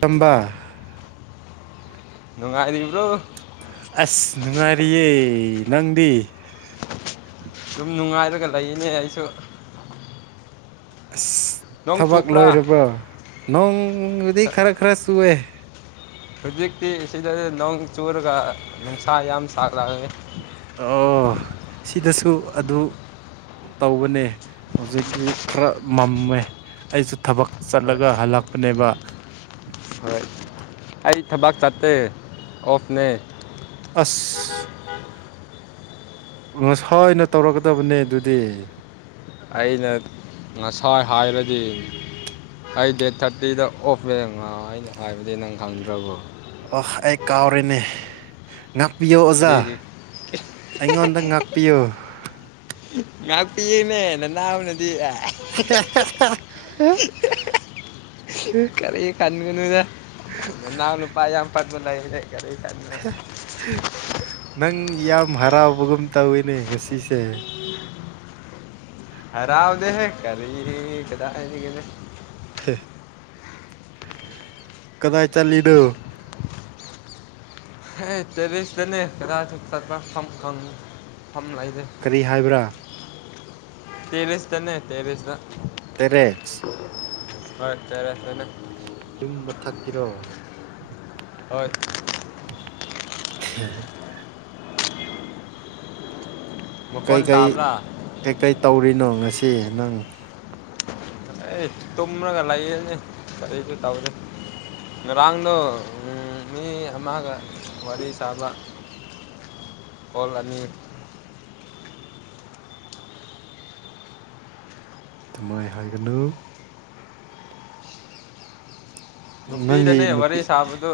ꯆꯝꯕ ꯅꯨꯡꯉꯥꯏꯔꯤꯕ꯭ꯔꯣ ꯑꯁ ꯅꯨꯡꯉꯥꯏꯔꯤꯌꯦ ꯅꯪꯗꯤ ꯑꯗꯨꯝ ꯅꯨꯡꯉꯥꯏꯔꯒ ꯂꯩꯅꯦ ꯑꯩꯁꯨ ꯑꯁ ꯅꯣꯡ ꯊꯕꯛ ꯆꯨꯄ꯭ꯔꯥ ꯂꯣꯏꯔꯕ꯭ꯔꯣ ꯅꯣꯡꯕꯨꯗꯤ ꯈꯔ ꯈꯔ ꯆꯨꯌꯦ ꯍꯧꯖꯤꯛꯇꯤ ꯁꯤꯗ ꯅꯣꯡ ꯆꯨꯔꯒ ꯅꯨꯡꯁꯥ ꯌꯥꯝ ꯁꯥꯔꯛꯑꯦ ꯑꯣ ꯁꯤꯗꯁꯨ ꯑꯗꯨ ꯇꯧꯕꯅꯦ ꯍꯧꯖꯤꯛꯇꯤ ꯈꯔ ꯃꯝꯃꯦ ꯑꯩꯁꯨ ꯊꯕꯛ ꯍꯣꯏ ꯆꯠꯂꯒ ꯍꯜꯂꯛꯄꯅꯦꯕ ꯍꯣꯏ ꯑꯩ ꯊꯕꯛ ꯆꯠꯇꯦ ꯑꯣꯐꯅꯦ ꯑꯁ ꯉꯁꯥꯏꯅ ꯇꯧꯔꯛꯀꯗꯕꯅꯦ ꯑꯗꯨꯗꯤ ꯑꯩꯅ ꯉꯁꯥꯏ ꯍꯥꯏꯔꯗꯤ ꯑꯩ ꯗꯦꯠ ꯊꯥꯔꯇꯤꯗ ꯑꯣꯐ ꯂꯩ ꯑꯩꯅ ꯍꯥꯏꯕꯗꯤ ꯅꯪ ꯈꯪꯗ꯭ꯔꯕꯣ ꯑ ꯑꯩ ꯀꯥꯎꯔꯦꯅꯦ ꯉꯥꯛꯄꯤꯌꯣ ꯑꯣꯖꯥ ꯀꯔꯤꯒꯤ ꯑꯩꯉꯣꯟꯗ ꯉꯥꯛꯄꯤꯌꯣ ꯉꯥꯛꯄꯤꯌꯦꯅꯦ ꯅꯅꯥꯎꯅꯗꯤ [unintelligible] ꯀꯔꯤ ꯈꯟꯒꯅꯨꯗ ꯅꯅꯥꯎ ꯅꯨꯄꯥ ꯌꯥꯝ ꯄꯟꯕ ꯂꯩꯌꯦ ꯀꯔꯤꯝ ꯈꯟꯒꯅꯨ ꯅꯪ ꯌꯥꯝ ꯍꯔꯥꯎꯕꯒꯨꯝ ꯇꯧꯋꯤꯅꯦ ꯉꯁꯤꯁꯦ ꯍꯔꯥꯎꯗꯦꯍꯦ ꯀꯔꯤꯒꯤ ꯀꯗꯥꯏꯗꯩꯩꯒꯤꯅꯣ ꯀꯗꯥꯏ ꯆꯠꯂꯤꯅꯣ ꯇꯔꯤꯁꯇꯅꯦ ꯀ ꯆ ꯈ ꯈꯪ ꯐꯝ ꯂꯩꯇꯦ ꯀꯔꯤ ꯍꯥꯏꯕ꯭ꯔ ꯇꯦꯔꯦꯁꯇꯅꯦ ꯇꯦꯔꯦꯁꯇ ꯇꯦꯔꯦꯁ ꯍꯣꯏ ꯇꯦꯔꯦꯁꯇꯅꯦ ꯌꯨꯝ ꯃꯊꯛꯀꯤꯔꯣ ꯍꯣꯏ ꯍ ꯃꯈꯣꯟ ꯀꯩꯀꯩ ꯇꯥꯕ꯭ꯔꯥ ꯀꯩꯀꯩ ꯇꯧꯔꯤꯅꯣ ꯉꯁꯤ ꯅꯪ ꯑꯩ ꯇꯨꯝꯃꯒ ꯂꯥꯏꯌꯦꯅꯦ ꯀꯔꯤꯁꯨ ꯇꯧꯗꯦ ꯉꯔꯥꯡꯗꯣ ꯃꯤ ꯑꯃꯒ ꯋꯥꯔꯤ ꯁꯥꯕ ꯑꯣꯜ ꯑꯅꯤ ꯑꯗꯨꯃꯥꯏꯅ ꯍꯥꯏꯒꯅꯨ ꯅꯪꯒꯤ ꯅꯨꯄꯤꯗꯅꯦ ꯋꯥꯔꯤ ꯅꯨꯄꯤ ꯁꯥꯕꯗꯨ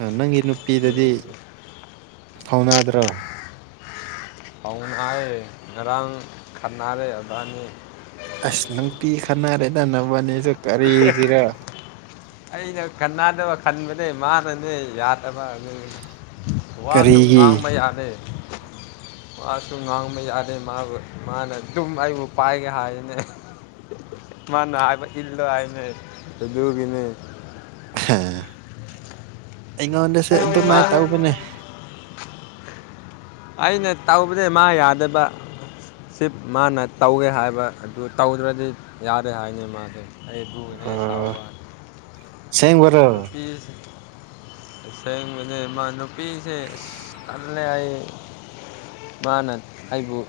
ꯑ ꯅꯪꯒꯤ ꯅꯨꯄꯤꯗꯗꯤ ꯐꯥꯎꯅꯥꯗ꯭ꯔꯣ ꯄꯥꯎꯅꯥꯔꯦ ꯉꯔꯥꯡ ꯈꯥꯟꯅꯔꯦ ꯑꯗꯨꯅꯤ ꯑꯁ ꯅꯪ ꯄꯤ ꯈꯅꯔꯦꯗꯅꯕꯅꯦꯁꯨ ꯑꯩꯅ ꯈꯅꯥꯗꯕ ꯈꯟꯕ ꯃꯥꯅꯅꯦ ꯌꯥꯗꯕ ꯋꯥꯁꯨ ꯀꯔꯤꯒꯤ ꯉꯥꯡꯕ ꯌꯥꯅꯤ [unintelligible] ꯃꯥꯁꯨ ꯉꯥꯡꯕ ꯌꯥꯗꯦ ꯃꯥꯕꯨ ꯃꯥꯅ ꯑꯗꯨꯝ ꯑꯩꯕꯨ ꯄꯥꯏꯒꯦ ꯍꯥꯏꯔꯤꯅꯦ ꯃꯥꯅ ꯍꯥꯏꯕ ꯏꯜꯂꯣ ꯍꯥꯏꯅꯦꯒꯤꯅꯦ ꯑꯩꯉꯣꯟꯗꯁꯨ ꯃꯥ ꯑꯗꯨꯃꯥꯏꯅ ꯇꯧꯕꯅꯦ ꯑꯩꯅ ꯇꯧꯕꯗ ꯃꯥ ꯌꯥꯗꯕ ꯁꯤꯞ ꯃꯥꯅ ꯇꯧꯋꯦ ꯍꯥꯏꯕ ꯑꯗꯨ ꯇꯧꯗ꯭ꯔꯗꯤ ꯌꯥꯔꯦ ꯍꯥꯏꯅꯤ ꯃꯥꯁꯦ ꯑꯗꯨꯏꯅꯤꯅꯦ ꯑꯣ ꯁꯥꯎꯕ ꯑꯁꯦꯡꯕꯔꯣ ꯅꯨꯄꯤ ꯁꯦꯡꯕꯅꯦ ꯃꯥ ꯅꯨꯄꯤꯁꯦ ꯇꯜꯂꯦ ꯑꯩ ꯃꯥꯅ ꯑꯩꯕꯨ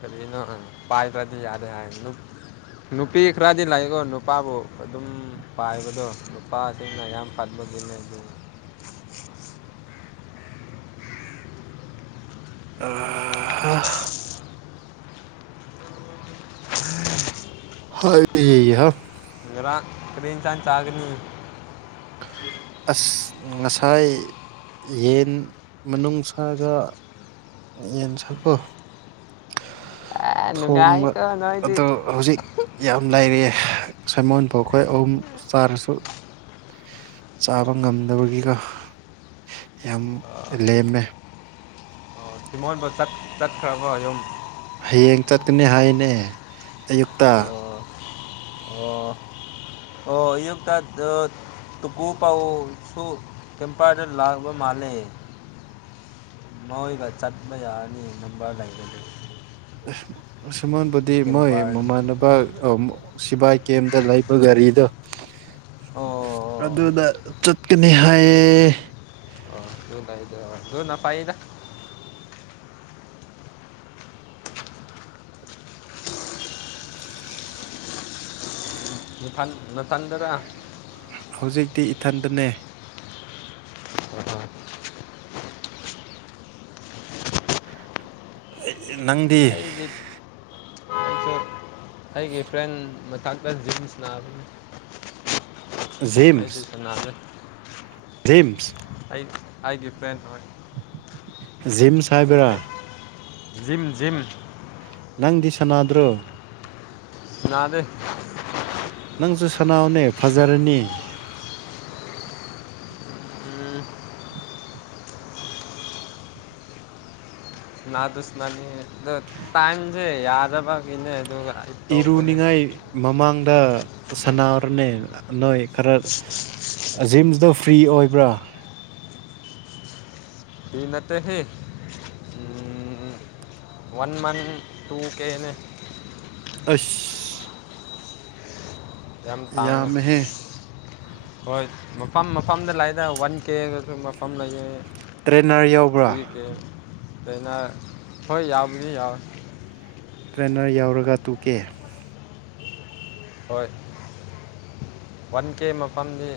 ꯀꯔꯤ ꯅ ꯄꯥꯏ ꯄꯗꯤ ꯌꯥꯗꯦ ꯍꯥꯏ ꯅꯨꯄꯤ ꯈꯔꯗꯤ ꯂꯥꯛꯏꯀꯣ ꯅꯨꯄꯥꯕꯨ ꯑꯗꯨꯝ ꯄꯥꯏꯕꯗꯣ ꯅꯨꯄꯥꯁꯤꯡꯅ ꯌꯥꯝ ꯐꯠꯕ [inaudible] ꯑ [inaudible] ꯍꯥꯏ ꯍꯥ ꯉꯔꯥꯡ ꯇ꯭ꯔꯦꯟ ꯆꯥꯟ ꯆꯥꯒꯅꯤ ꯑꯁ ꯉꯥꯁꯥꯏ ꯊꯥꯏ ꯌꯦꯟ ꯃꯅꯨꯡꯁꯥꯒ ꯌꯦꯟꯁꯦ ꯀꯣ ꯑꯦ ꯊꯣꯡꯕ ꯅꯨꯡꯉꯥꯏꯀꯣ ꯅꯣꯏꯗꯤ ꯑꯗꯨ ꯍꯧꯖꯤꯛ ꯌꯥꯝ ꯂꯩꯥꯏꯔꯤ ꯁꯥꯏꯃꯣꯟ ꯐꯥꯎ ꯑꯩꯈꯣꯏ ꯑꯍꯨꯝ ꯆꯥꯔꯁꯨ ꯆꯥꯕ ꯉꯝꯗꯕꯒꯤꯒ ꯌꯥꯝ ꯂꯦꯝꯃꯦ ꯑꯣ ꯁꯤꯃꯣꯟꯕ ꯆꯠꯈ꯭ꯔꯕꯣ ꯌꯨꯝ ꯍꯌꯦꯡ ꯆꯠꯀꯅꯤ ꯍꯥꯏꯅꯦ ꯑꯌꯨꯛꯇ ꯑꯣ ꯑꯣ ꯑꯣ [unintelligible] ꯇꯨꯀꯨ ꯄꯥꯎꯁꯨ ꯇꯦꯝꯄꯔꯗ ꯂꯥꯛꯕ ꯃꯥꯜꯂꯦ ꯃꯎ ꯏꯒ ꯆꯠ ꯃꯌꯥ ꯑꯅꯤ ꯅꯝꯕꯔ ꯂꯥꯛ ꯂꯩ [unintelligible] ꯁꯃꯣꯟꯕꯨꯗꯤ ꯃꯣꯏ ꯃꯃꯥꯟꯅꯕ ꯁꯤꯕꯥꯏ ꯀꯦꯝꯗ ꯂꯩꯕ ꯒꯥꯔꯤꯗꯣ ꯑꯣ ꯑꯣ ꯑꯗꯨꯗ ꯆꯠꯀꯅꯤ ꯍꯥꯏꯌꯦ ꯑꯣ ꯑꯗꯨ ꯂꯩꯗꯣ ꯑꯗꯨꯅ ꯄꯥꯏꯗ ꯅꯊꯟꯗꯔꯥ ꯍꯧꯖꯤꯛꯇꯤ ꯏꯊꯟꯗꯅꯦ [inaudible] ꯅꯪꯗꯤ ꯑꯩꯒꯤ ꯑꯩꯁꯨ ꯑꯩꯒꯤ ꯐ꯭ꯔꯦꯟ ꯃꯊꯛꯇ ꯖꯤꯟꯁ ꯅꯥꯕꯅꯤ ꯑꯩꯗ ꯆꯅ꯭ꯔꯦ ꯔꯤꯝꯁ ꯑꯥꯏꯒꯤ ꯐꯦꯟ ꯖꯤꯝꯁ ꯍꯥꯏꯕꯔꯥ ꯖꯤꯝ ꯖꯤꯝ ꯅꯪꯗꯤ ꯁꯅꯥꯗ꯭ꯔꯣ ꯁꯅꯥꯗꯦ ꯅꯪꯁꯨ ꯁꯅꯥꯑꯣꯅꯦ ꯐꯖꯔꯅꯤ ꯎꯝ ꯇꯨꯁꯅꯅꯤ ꯇꯥꯏꯝꯁꯦ ꯌꯥꯗꯕ ꯀꯅꯦ ꯇ ꯏꯔꯨꯅꯤꯡꯉꯥꯏ ꯃꯃꯥꯡꯗ ꯁꯅꯥꯎꯔꯅꯦ ꯅꯣꯏ ꯈꯔ ꯖꯤꯝꯁꯤꯗ ꯐ꯭ꯔꯤ ꯑꯣꯏꯕ꯭ꯔꯥ ꯇꯩꯅꯠꯇ ꯍꯦ ꯋꯥꯟ ꯃꯟꯊ ꯇꯨꯡ ꯀꯦꯅꯦ ꯑꯁ ꯌꯥꯝ ꯇꯥꯡꯉꯦ ꯌꯥꯝꯃꯦꯍꯦ ꯍꯣꯏ ꯃꯐꯝ ꯃꯐꯝꯗ ꯂꯥꯛꯏꯗ ꯋꯥꯟ ꯀꯦ ꯑꯗꯨ ꯃꯐꯝ ꯂꯩꯌꯦ ꯇ꯭ꯔꯦꯅꯔ ꯌꯥꯎꯕ꯭ꯔꯥ ꯊꯏꯒꯦ ꯑꯩꯅ ꯍꯣꯏ ꯌꯥꯎꯕꯗꯤ ꯌꯥꯎꯋꯦ ꯇ꯭ꯔꯦꯅꯔ ꯌꯥꯎꯔꯒ ꯇꯨꯀꯦ ꯍꯣꯏ ꯋꯥꯟ ꯀꯦ ꯃꯐꯝꯗꯤ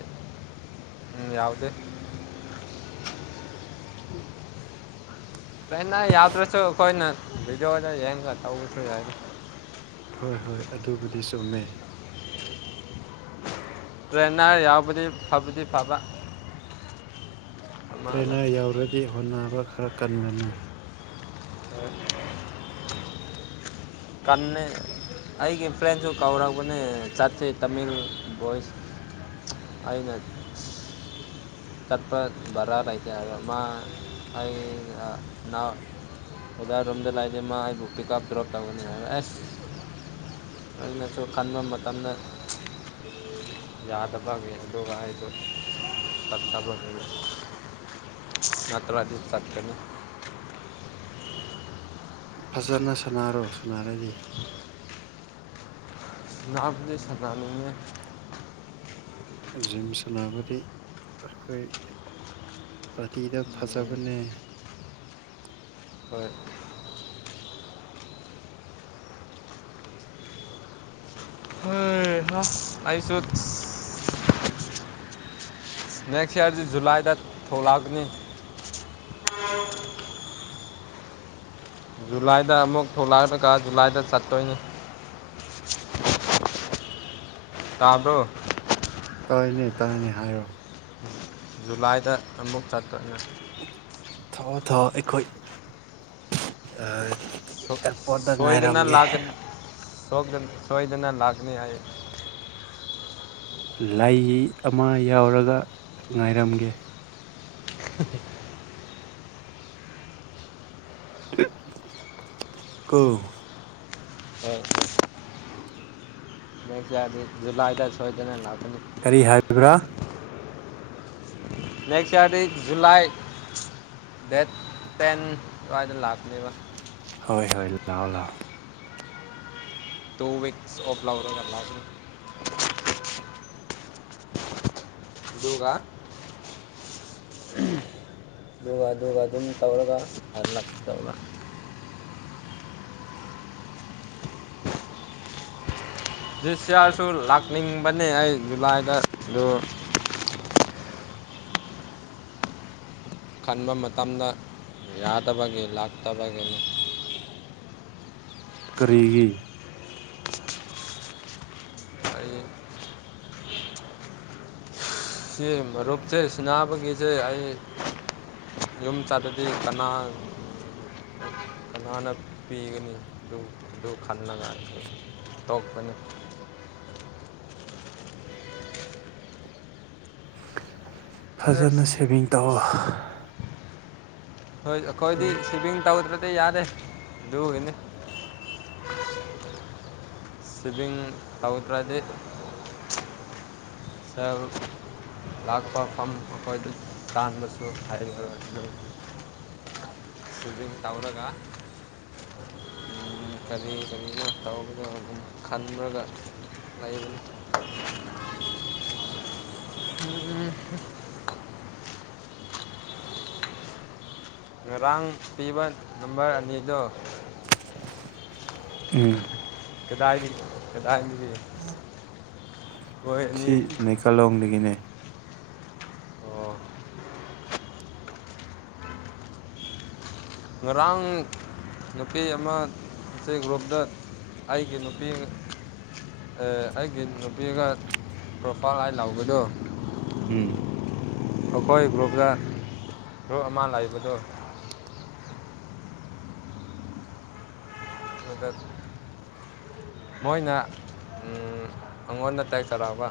ꯌꯥꯎꯗꯦ [unintelligible] [inaudible] ꯄꯩꯅꯅ ꯌꯥꯗ꯭ꯔꯁꯨ ꯀꯣꯏ ꯅꯕꯤꯖꯣ ꯋꯥ ꯌꯦꯅ ꯀ ꯊ ꯌꯥ ꯍꯣꯏ ꯍꯣꯏ ꯑꯗꯨꯕꯨꯗꯤ ꯆꯨꯝꯃꯦ ꯇ꯭ꯔꯦꯟꯅꯔ ꯌꯥꯎꯕꯗꯤ ꯐꯕꯗꯤ ꯐꯕ ꯑꯃꯒ ꯇ꯭ꯔꯦꯅꯔ ꯌꯎꯔꯗꯤ ꯍꯣꯠꯅꯕ ꯈꯔ ꯀꯜꯂꯅꯤ ꯀ ꯑꯩꯒꯤ ꯐ꯭ꯔꯦꯟꯁꯨ ꯀꯥꯎꯔꯛꯔꯕꯅꯦ ꯆꯠꯁꯦ ꯇꯥꯃꯤꯜ ꯚꯣꯏꯁ ꯑꯅ ꯇꯠꯄ ꯔꯥꯔ ꯑꯥꯏꯇꯥ ꯃꯥ ꯑꯩ ꯅ ꯎꯗꯥꯔꯣꯝꯗ ꯂꯥꯏꯖ ꯑꯃ ꯑꯩꯕꯨ ꯄꯤꯛꯑꯞ ꯗ꯭ꯔꯣꯞ ꯇꯧꯕꯅꯤ ꯍꯥꯏ ꯑꯦꯁ ꯑꯩꯅꯁꯨ ꯈꯟꯕ ꯃꯇꯝꯗ ꯌꯥꯗꯕ ꯌꯦꯗꯒ ꯍꯥꯏꯗꯠꯇꯕ ꯃꯥ ꯇ꯭ꯔ ꯑꯗꯨ ꯆꯇꯅ ꯐꯖꯅ ꯁꯥꯟꯅꯔꯣ ꯁꯅꯔꯗꯤ ꯉꯅꯥꯕꯨꯖꯗꯤ ꯁꯥꯟꯅꯅꯦ ꯖꯤꯝ ꯁꯅꯥꯕꯗꯤ ꯑꯩꯈꯣꯏ ꯐꯇꯤꯗ ꯐꯖꯕꯅꯦ ꯍꯣꯏ ꯎꯝ ꯅ ꯑꯩꯁꯨ ꯅꯦꯛꯁ ꯌꯔꯁꯤ ꯖꯨꯂꯥꯏꯗ ꯊꯣꯂꯛꯅꯤ ꯑ ꯖꯨꯂꯥꯏꯗ ꯑꯃꯨꯛ ꯊꯣꯛꯂꯛꯂꯒ ꯖꯨꯂꯥꯏꯗ ꯆꯠꯇꯣꯏꯅꯤ ꯇꯥꯕꯣ ꯇꯥꯏꯅꯦ ꯇꯥꯏꯅꯦ ꯍꯥꯏꯔꯛꯑꯣ ꯖꯨꯂꯥꯏꯗ ꯑꯃꯨꯛ ꯆꯠꯄꯅꯤ ꯊꯣꯛꯑꯣꯣ ꯊꯣꯛꯑꯣ ꯑꯩꯈꯣꯏ ꯑ ꯁꯣꯣꯏꯗꯅ ꯂꯥꯑ ꯁꯣ ꯑꯗꯨꯅ ꯂꯥꯒꯅꯤ ꯍꯥꯏꯌꯦ ꯂꯥꯏ ꯑꯃ ꯌꯥꯎꯔꯒ ꯉꯥꯏꯔꯝꯒꯦ ꯑ ꯀꯨ ꯍꯣꯏ ꯗꯤ ꯂꯥꯏꯗꯁꯨꯣꯏꯗꯅ ꯂ ꯀꯔꯤ ꯍꯥꯏꯔꯤꯕ꯭ꯔꯥ [unintelligible] next year July date ten ꯂ ꯍꯣꯏ ꯍꯣꯏ ꯂꯥꯛꯑꯣ ꯂꯥꯛꯑꯣ ꯇꯨ ꯤꯛꯁ ꯑꯣꯕ꯭ꯂꯔꯅꯥ ꯌꯒꯥ ꯑꯗꯨꯒ ꯑꯗꯨꯒꯒ ꯑꯗꯨꯅꯤ ꯇꯧꯔꯒ ꯍꯜꯂ ꯇꯧꯂ [unintelligible] ꯖꯤꯁ ꯌꯥꯌꯥꯔꯁꯨ ꯂꯥꯛꯅꯤꯡꯕꯅꯦ ꯑꯩ ꯖꯨꯂꯥꯏꯗ ꯑꯗꯨ ꯈꯟꯕ ꯃꯇꯝꯗ ꯌꯥꯗꯕꯒꯤ ꯂꯥꯛꯇꯕꯒꯤꯅ ꯀꯔꯤꯒꯤ ꯑꯩ ꯁꯤ ꯔꯨꯞꯆꯦ ꯁ꯭ꯅꯥꯄ ꯀꯁꯦ ꯑꯩ ꯌꯨꯝ ꯆꯥꯗꯗꯤ ꯀꯅꯥ ꯀꯅꯥꯅ ꯄꯤꯒꯅꯤ ꯑꯗꯨ ꯑꯗꯨ ꯈꯟꯅ ꯉ ꯇꯣꯛꯄꯅꯤ ꯐꯖꯅ ꯅꯦꯛꯁ ꯁꯦꯚꯤꯡ ꯇꯧꯑꯣ ꯍꯣꯏ ꯑꯩꯈꯣꯏꯗꯤ ꯎꯝ ꯁꯤꯕꯤꯃꯤꯤꯡ ꯇꯧꯗ꯭ꯔ ꯇꯩ ꯌꯥꯗꯦ ꯂ ꯀꯅꯤ ꯁꯃꯤꯡ ꯇꯧꯇ꯭ꯔꯗꯤ ꯁ ꯂꯥꯛꯄ ꯑꯩꯈꯣꯏꯗꯨ ꯇꯥꯟꯕꯁꯨ ꯍꯥꯏꯔꯤꯕ ꯁꯗꯤꯝ ꯇꯥꯎꯔꯒ ꯎ ꯀꯔꯤ ꯀꯔꯤꯅꯣ ꯇꯧꯒꯅꯣ ꯑꯗꯨꯝ ꯈꯟꯕꯒ ꯂꯩꯕꯅꯤ [unintelligible] ꯎꯝ ꯉꯔꯥꯡ ꯄꯤꯕ ꯅꯝꯕꯔ ꯑꯅꯤꯗꯣ ꯎꯝ ꯀꯗꯥꯏꯗꯤ ꯀꯗꯥꯏꯗꯤ ꯁꯤ ꯅꯩꯀꯥꯂꯣꯡꯗꯒꯤꯅꯦ ꯑꯣ ꯔꯥꯡ ꯅꯨꯄꯤ ꯑꯃꯁꯤ ꯒ꯭ꯔꯨꯞꯇ ꯑꯩꯒꯤ ꯅꯨꯄꯤ ꯑꯦ ꯑꯩꯒꯤ ꯅꯨꯄꯤꯒ ꯄꯣꯄꯥꯒꯥꯏ ꯂꯥꯎꯕꯗꯣ ꯎꯝ ꯑꯩꯈꯣꯏ ꯒ꯭ꯔꯨꯞꯇ ꯒ꯭ꯔꯨꯞ ꯑꯃ ꯂꯩꯥꯛꯕꯗꯨ ꯃꯗ ꯃꯣꯏꯅ ꯑꯩꯉꯣꯟ ꯇꯥꯏ ꯆꯔꯕ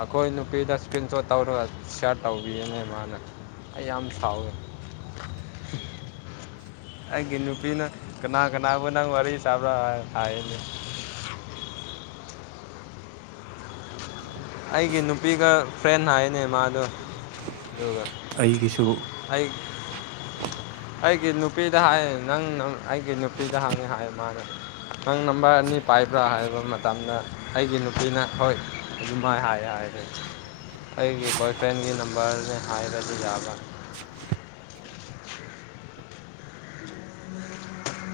ꯑꯩꯈꯣꯏ ꯅꯨꯄꯤꯗ ꯏꯁꯀ꯭ꯔꯤꯟ ꯁꯣꯠ ꯇꯧꯔ ꯁꯔꯠ ꯇꯧꯕꯤꯅꯦ ꯃꯥꯅ ꯑꯩ ꯌꯥꯝ ꯁꯥꯎꯋꯦ ꯑꯩꯒꯤ ꯅꯨꯄꯤꯅ ꯀꯅꯥ ꯀꯅꯥꯕꯨ ꯅꯪ ꯋꯥꯔꯤ ꯁꯥꯕ꯭ꯔ ꯍꯥꯏꯅꯦ [unintelligible] ꯑꯩꯒꯤ ꯅꯨꯄꯤꯒ ꯐ꯭ꯔꯦꯟ ꯍꯥꯏꯅꯦ ꯃꯥꯗꯣ ꯌꯣꯒ ꯑꯩꯒꯤꯁꯨ ꯑꯩ ꯑꯩꯒꯤ ꯅꯨꯄꯤꯗ ꯍꯥꯏ ꯅꯪ ꯑꯩꯒꯤ ꯅꯨꯄꯤꯗ ꯍꯪꯉꯦ ꯍꯥꯏ ꯃꯥꯅꯦ ꯅꯪ ꯅꯝꯕꯔ ꯑꯅꯤ ꯄꯥꯏꯕ꯭ꯔꯥ ꯍꯥꯏꯕ ꯃꯇꯝꯗ ꯑꯩꯒꯤ ꯅꯨꯄꯤꯅ ꯍꯣꯏ ꯑꯗꯨꯃꯥꯏ ꯍꯥꯏ ꯍꯥꯏꯔꯦ ꯑꯩꯒꯤ ꯕꯣꯏ ꯐ꯭ꯔꯦꯟꯒꯤ ꯅꯝꯕꯔꯅꯦ ꯍꯥꯏꯔꯗꯤ ꯌꯥꯕ꯭ꯔꯥ ꯎꯝ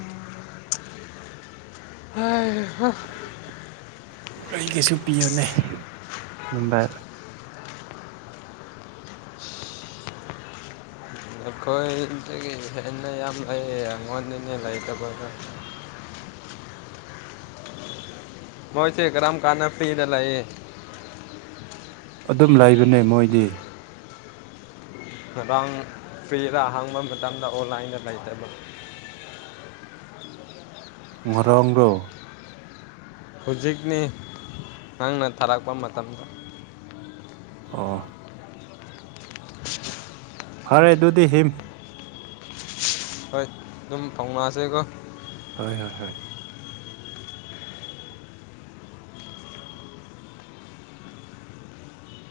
ꯍ ꯍꯣ ꯀꯔꯤ ꯀꯩꯁꯨ ꯄꯤꯌꯣꯅꯦ ꯑꯗꯨꯅꯨꯡꯕꯥ ꯑꯩꯈꯣꯏꯗꯒꯤ ꯍꯦꯟꯅ ꯌꯥꯝ ꯂꯩ ꯑꯩꯉꯣꯟꯗꯅꯦ ꯂꯩꯇꯕꯗ [unintelligible] ꯃꯣꯏꯁ ꯀꯔꯝ ꯀꯥꯟꯅ ꯐꯤꯗ ꯂꯩꯑꯌꯦ ꯑꯗꯨꯝ ꯂꯩꯕꯅꯦ ꯃꯣꯏꯗꯤ ꯉꯥꯡ ꯄ꯭ꯤꯔ ꯍꯥꯡꯕ ꯃꯇꯝꯗ ꯑꯣꯟꯂꯥꯏꯟꯗ ꯂꯩꯇꯕ [unintelligible] ꯉꯔꯝꯗ ꯍꯧꯖꯤꯛꯅꯤ ꯅꯪꯅ ꯊꯥꯔꯛꯄ ꯃꯇꯝꯗ ꯑ ꯐꯔꯦ ꯑꯗꯨꯗꯤ ꯍꯤꯝ ꯍꯣꯏ ꯑꯗꯨꯝ ꯐꯥꯎꯅꯛꯑꯁꯤꯦꯀꯣ ꯍꯣꯏ ꯍꯣꯏ ꯍ